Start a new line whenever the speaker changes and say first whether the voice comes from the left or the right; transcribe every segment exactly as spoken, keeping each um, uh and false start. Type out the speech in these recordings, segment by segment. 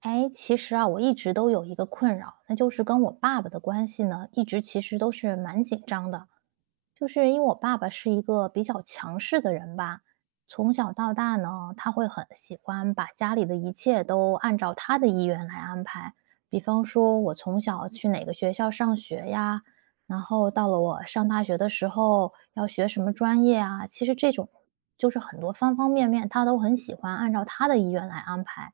right: 哎，其实啊，我一直都有一个困扰，那就是跟我爸爸的关系呢，一直其实都是蛮紧张的。就是因为我爸爸是一个比较强势的人吧，从小到大呢，他会很喜欢把家里的一切都按照他的意愿来安排。比方说，我从小去哪个学校上学呀，然后到了我上大学的时候要学什么专业啊，其实这种就是很多方方面面，他都很喜欢按照他的意愿来安排。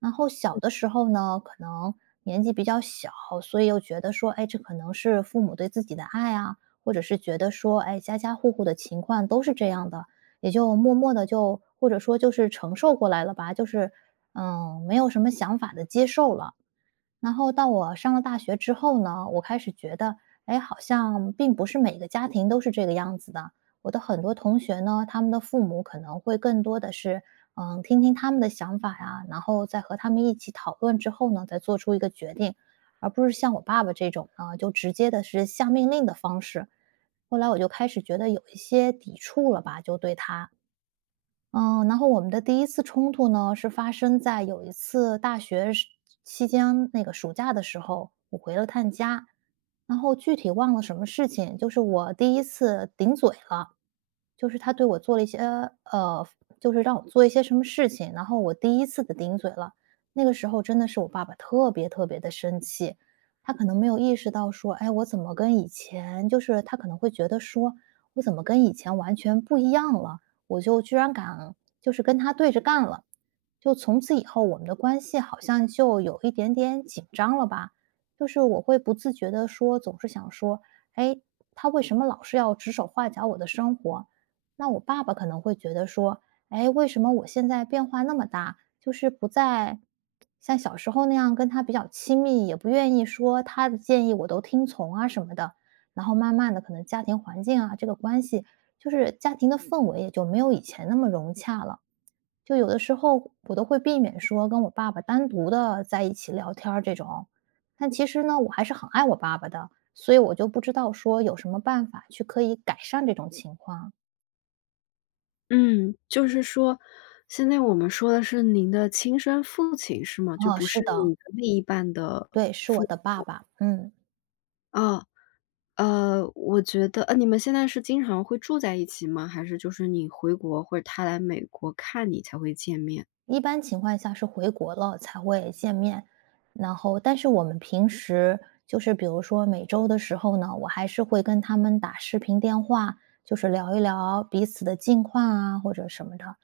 right: 然后小的时候呢，可能年纪比较小，所以又觉得说，哎，这可能是父母对自己的爱啊，或者是觉得说，哎，家家户户的情况都是这样的，也就默默的就或者说就是承受过来了吧，就是嗯，没有什么想法的接受了。然后到我上了大学之后呢，我开始觉得，哎，好像并不是每个家庭都是这个样子的。我的很多同学呢，他们的父母可能会更多的是，嗯，听听他们的想法呀，然后再和他们一起讨论之后呢，再做出一个决定，而不是像我爸爸这种呢，就直接的是下命令的方式。后来我就开始觉得有一些抵触了吧，就对他。嗯，然后我们的第一次冲突呢，是发生在有一次大学时期间那个暑假的时候，我回了趟家，然后具体忘了什么事情，就是我第一次顶嘴了。就是他对我做了一些呃，就是让我做一些什么事情，然后我第一次的顶嘴了。那个时候真的是我爸爸特别特别的生气，他可能没有意识到说，哎，我怎么跟以前就是他可能会觉得说，我怎么跟以前完全不一样了，我就居然敢就是跟他对着干了。就从此以后我们的关系好像就有一点点紧张了吧，就是我会不自觉的说，总是想说，哎，他为什么老是要指手画脚我的生活？那我爸爸可能会觉得说，哎，为什么我现在变化那么大，就是不再像小时候那样跟他比较亲密，也不愿意说他的建议我都听从啊什么的。然后慢慢的，可能家庭环境啊，这个关系，就是家庭的氛围也就没有以前那么融洽了。就有的时候我都会避免说跟我爸爸单独的在一起聊天儿这种。但其实呢，我还是很爱我爸爸的，所以我就不知道说有什么办法去可以改善这种情况。
left: 嗯，就是说，现在我们说的是您的亲生父亲是吗？就
right: 哦，
left: 不
right: 是
left: 是
right: 的，
left: 你的另一半的
right: 对，是我的爸爸。嗯，
left: 啊？呃，我觉得，呃，你们现在是经常会住在一起吗？还是就是你回国或者他来美国看你才会见面？
right: 一般情况下是回国了才会见面，然后但是我们平时就是比如说每周的时候呢，我还是会跟他们打视频电话，就是聊一聊彼此的近况啊或者什么的。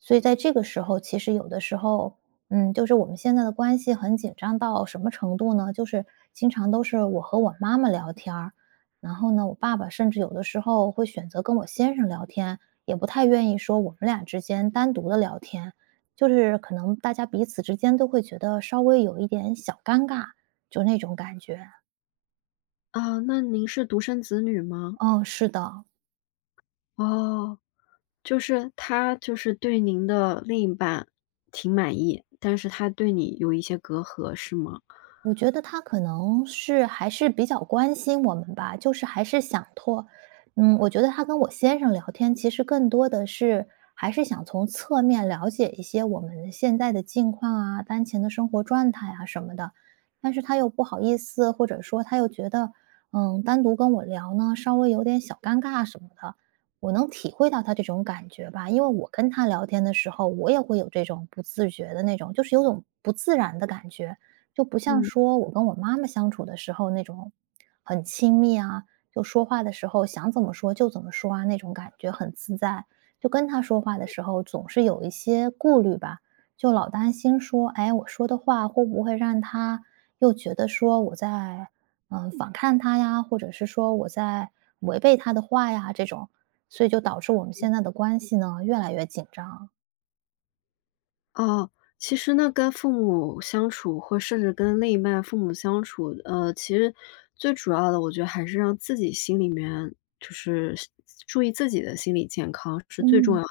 right: 所以在这个时候，其实有的时候，嗯，就是我们现在的关系很紧张到什么程度呢？就是经常都是我和我妈妈聊天儿然后呢，我爸爸甚至有的时候会选择跟我先生聊天，也不太愿意说我们俩之间单独的聊天，就是可能大家彼此之间都会觉得稍微有一点小尴尬，就那种感觉。
left: 啊，那您是独生子女吗？
right: 嗯，是的。
left: 哦，就是他就是对您的另一半挺满意，但是他对你有一些隔阂是吗？
right: 我觉得他可能是还是比较关心我们吧，就是还是想拓嗯，我觉得他跟我先生聊天，其实更多的是还是想从侧面了解一些我们现在的近况啊、当前的生活状态啊什么的。但是他又不好意思，或者说他又觉得，嗯，单独跟我聊呢，稍微有点小尴尬什么的。我能体会到他这种感觉吧，因为我跟他聊天的时候，我也会有这种不自觉的那种，就是有种不自然的感觉。就不像
left: 嗯。
right: 说我跟我妈妈相处的时候那种很亲密啊，就说话的时候想怎么说就怎么说啊，那种感觉很自在。就跟她说话的时候，总是有一些顾虑吧，就老担心说，哎，我说的话会不会让她又觉得说我在嗯反抗她呀，或者是说我在违背她的话呀这种，所以就导致我们现在的关系呢越来越紧张。
left: 哦，其实呢，跟父母相处，或甚至跟另一半父母相处，呃，其实最主要的，我觉得还是让自己心里面就是注意自己的心理健康是最重
right: 嗯，
left: 要的。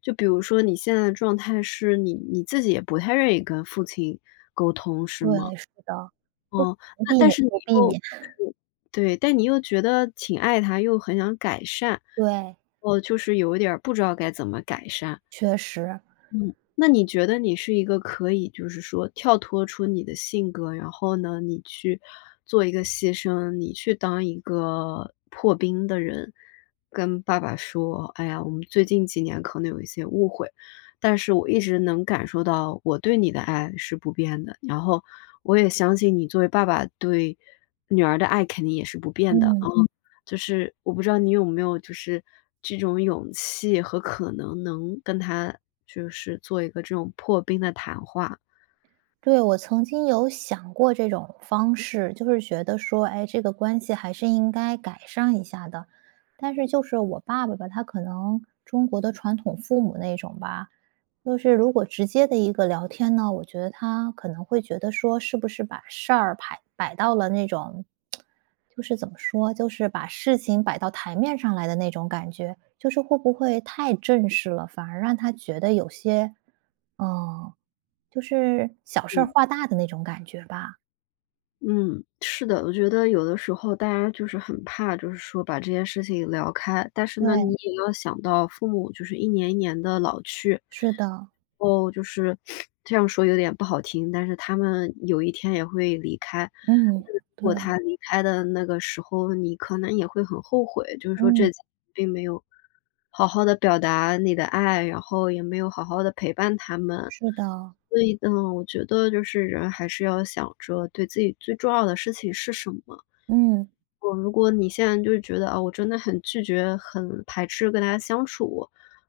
left: 就比如说你现在的状态是你你自己也不太愿意跟父亲沟通，是
right: 对，
left: 吗？
right: 是的，
left: 哦，
right: 能
left: 那
right: 避
left: 但
right: 免
left: 是你
right: 就避
left: 又
right: 免，
left: 就是对，但你又觉得挺爱他，又很想改善，
right: 对。
left: 哦，就是有一点儿不知道该怎么改善。
right: 确实，
left: 嗯，那你觉得你是一个可以就是说跳脱出你的性格，然后呢，你去做一个牺牲，你去当一个破冰的人，跟爸爸说：“哎呀，我们最近几年可能有一些误会，但是我一直能感受到我对你的爱是不变的，然后我也相信你作为爸爸对女儿的爱肯定也是不变的，啊。”
right: 嗯。
left: 就是我不知道你有没有就是这种勇气和可能能跟他就是做一个这种破冰的谈话。
right: 对，我曾经有想过这种方式，就是觉得说，哎，这个关系还是应该改善一下的。但是就是我爸爸吧，他可能中国的传统父母那种吧，就是如果直接的一个聊天呢，我觉得他可能会觉得说，是不是把事儿摆摆到了那种，就是怎么说，就是把事情摆到台面上来的那种感觉，就是会不会太正式了，反而让他觉得有些，嗯、就是小事儿
left: 嗯，
right: 化大的那种感觉吧。
left: 嗯，是的，我觉得有的时候大家就是很怕，就是说把这件事情聊开，但是呢，你
right: 对，
left: 也要想到父母就是一年一年的老去，
right: 是的，
left: 哦，就是这样说有点不好听，但是他们有一天也会离开。
right: 嗯，
left: 那如
right: 对，
left: 果他离开的那个时候，你可能也会很后悔，就是说这
right: 嗯，
left: 并没有好好的表达你的爱，然后也没有好好的陪伴他们。
right: 是的，
left: 所以呢，我觉得就是人还是要想着对自己最重要的事情是什么。
right: 嗯，
left: 我如果你现在就是觉得，啊，我真的很拒绝、很排斥跟大家相处，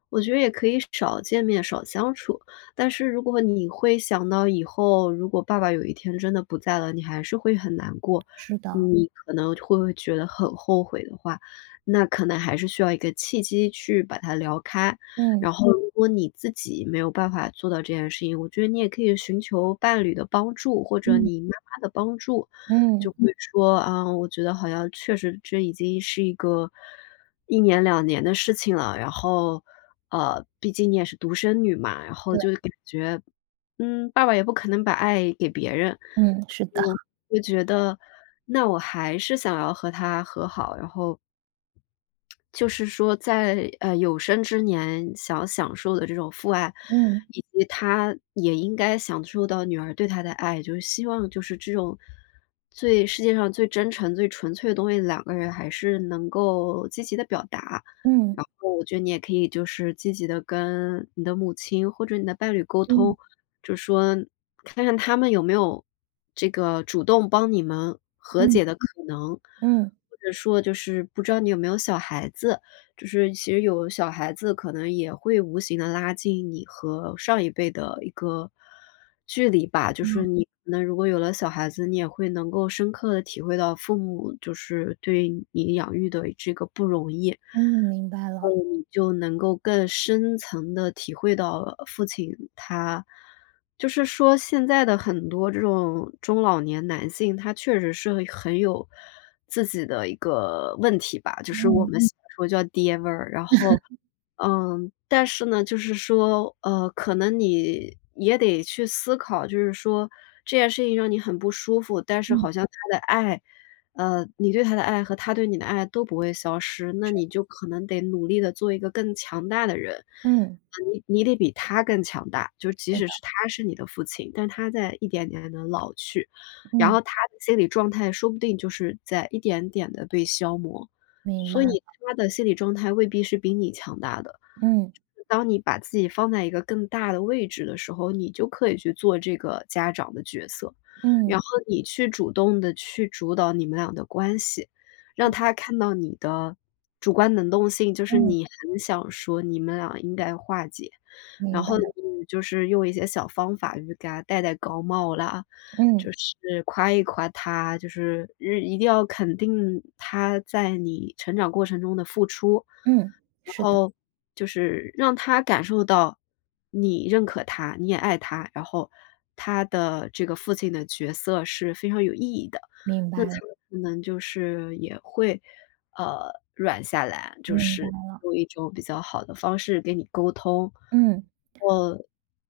left: 我觉得也可以少见面、少相处。但是如果你会想到以后，如果爸爸有一天真的不在了，你还是会很难过，
right: 是的，
left: 你可能会觉得很后悔的话，那可能还是需要一个契机去把它聊开。
right: 嗯，
left: 然后嗯如果你自己没有办法做到这件事情，我觉得你也可以寻求伴侣的帮助，或者
right: 嗯，
left: 你妈妈的帮助。
right: 嗯，
left: 就会说，啊，我觉得好像确实这已经是一个一年两年的事情了，然后，呃，毕竟你也是独生女嘛，然后
right: 对，
left: 就感觉，嗯，爸爸也不可能把爱给别人，
right: 嗯，是的，
left: 就会觉得那我还是想要和他和好，然后就是说在，呃，有生之年想享受的这种父爱，
right: 嗯，
left: 以及他也应该享受到女儿对他的爱，就是希望就是这种最世界上最真诚、最纯粹的东西，两个人还是能够积极的表达。
right: 嗯，
left: 然后我觉得你也可以就是积极的跟你的母亲或者你的伴侣沟
right: 嗯，
left: 通，就说看看他们有没有这个主动帮你们和
right: 嗯，
left: 解的可能，
right: 嗯，
left: 或者说就是不知道你有没有小孩子，就是其实有小孩子可能也会无形的拉近你和上一辈的一个距离吧。就是
right: 嗯，
left: 你可能如果有了小孩子，你也会能够深刻的体会到父母就是对你养育的这个不容易。
right: 嗯明白
left: 后
right: 了，
left: 你就能够更深层的体会到，呃父亲他就是说现在的很多这种中老年男性，他确实是很很有自己的一个问题吧，就是我
right: 嗯，
left: 们嗯喜欢说叫爹味儿。然后，嗯，但是呢，就是说，呃，可能你也得去思考，就是说这件事情让你很不舒服，但是
right: 嗯，
left: 好像他的爱呃，你对他的爱和他对你的爱都不会消失，那你就可能得努力的做一个更强大的人。
right: 嗯，
left: 呃你你得比他更强大，就
right: 是
left: 即使
right: 的，
left: 是他是你的父亲，但他在一点点的老去，然
right: 嗯，
left: 后他的心理状态说不定就是在一点点的被消磨，
right: 明白
left: 所
right: 了，
left: 以他的心理状态未必是比你强大的。
right: 嗯，
left: 当你把自己放在一个更大的位置的时候，你就可以去做这个家长的角色。
right: 嗯，
left: 然后你去主动的去主导你们俩的关系，让
right: 嗯，
left: 他看到你的主观能动性，就是
right: 嗯，
left: 你很想说你们俩应该化解。然
right: 明白
left: 后
right: 了，
left: 嗯就是用一些小方法去给他戴戴高帽啦，
right: 嗯，
left: 就是夸一夸他，就是日一定要肯定他在你成长过程中的付出，
right: 嗯，
left: 然
right: 是的，
left: 后就是让他感受到你认可他，你也爱他，然后他的这个父亲的角色是非常有意义的，
right: 明
left: 那
right: 白
left: 他
right: 了，
left: 可能就是也会呃，软下来，就
right: 明白，
left: 是用一种比较好的方式跟你沟通。
right: 嗯，
left: 我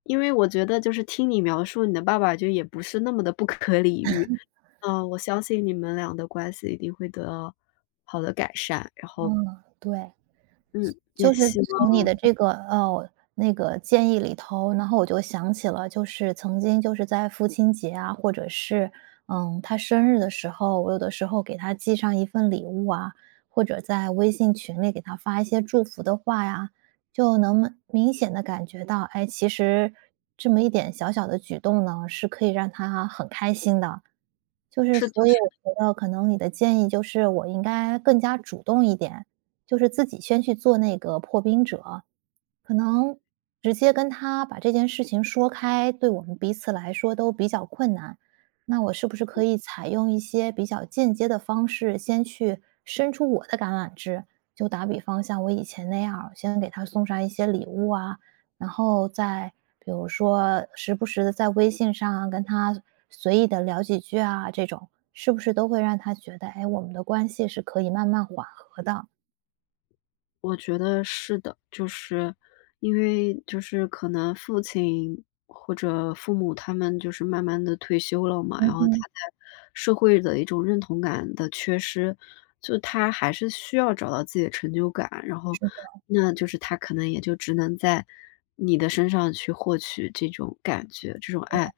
left: 因为我觉得就是听你描述你的爸爸就也不是那么的不可理喻，嗯，我相信你们俩的关系一定会得到好的改善，然后，
right: 嗯，对。
left: 嗯，也
right: 就是
left: 希
right: 从
left: 望
right: 你的这个呃，那个建议里头，然后我就想起了，就是曾经就是在父亲节啊，或者是，嗯，他生日的时候，我有的时候给他寄上一份礼物啊，或者在微信群里给他发一些祝福的话呀，就能明显的感觉到，哎，其实这么一点小小的举动呢，是可以让他很开心的。就是所以
left: 是
right: 我觉得可能你的建议就是我应该更加主动一点，就是自己先去做那个破冰者，可能直接跟他把这件事情说开，对我们彼此来说都比较困难。那我是不是可以采用一些比较间接的方式，先去伸出我的橄榄枝？就打比方，像我以前那样儿先给他送上一些礼物啊，然后再比如说时不时的在微信上啊跟他随意的聊几句啊，这种是不是都会让他觉得，哎，我们的关系是可以慢慢缓和的？
left: 我觉得是的，就是因为就是可能父亲或者父母他们就是慢慢的退休了嘛，然
right: 嗯
left: 后他
right: 哼，
left: 在社会的一种认同感的缺失，就他还是需要找到自己的成就感，然后
right: 是的，
left: 那就是他可能也就只能在你的身上去获取这种感觉、这种爱，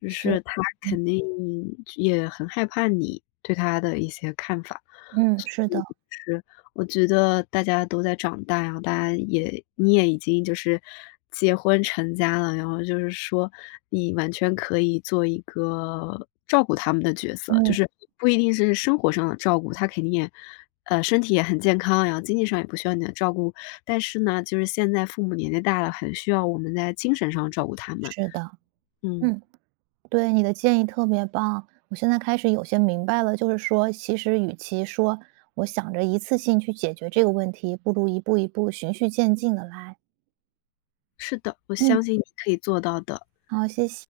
left: 就
right: 所
left: 是他
right: 嗯
left: 肯定也很害怕你对他的一些看法。
right: 嗯，是的。
left: 我觉得大家都在长大，然后大家也你也已经就是结婚成家了，然后就是说你完全可以做一个照顾他们的角色，就
right: 嗯，
left: 是不一定是生活上的照顾，他肯定也呃，身体也很健康，然后经济上也不需要你的照顾。但是呢，就是现在父母年纪大了，很需要我们在精神上照顾他们。
right: 是的，
left: 嗯，
right: 嗯，对，你的建议特别棒。我现在开始有些明白了，就是说，其实与其说我想着一次性去解决这个问题，不如一步一步循序渐进的来。
left: 是的，我
right: 嗯，
left: 相信你可以做到的。
right: 好，谢谢。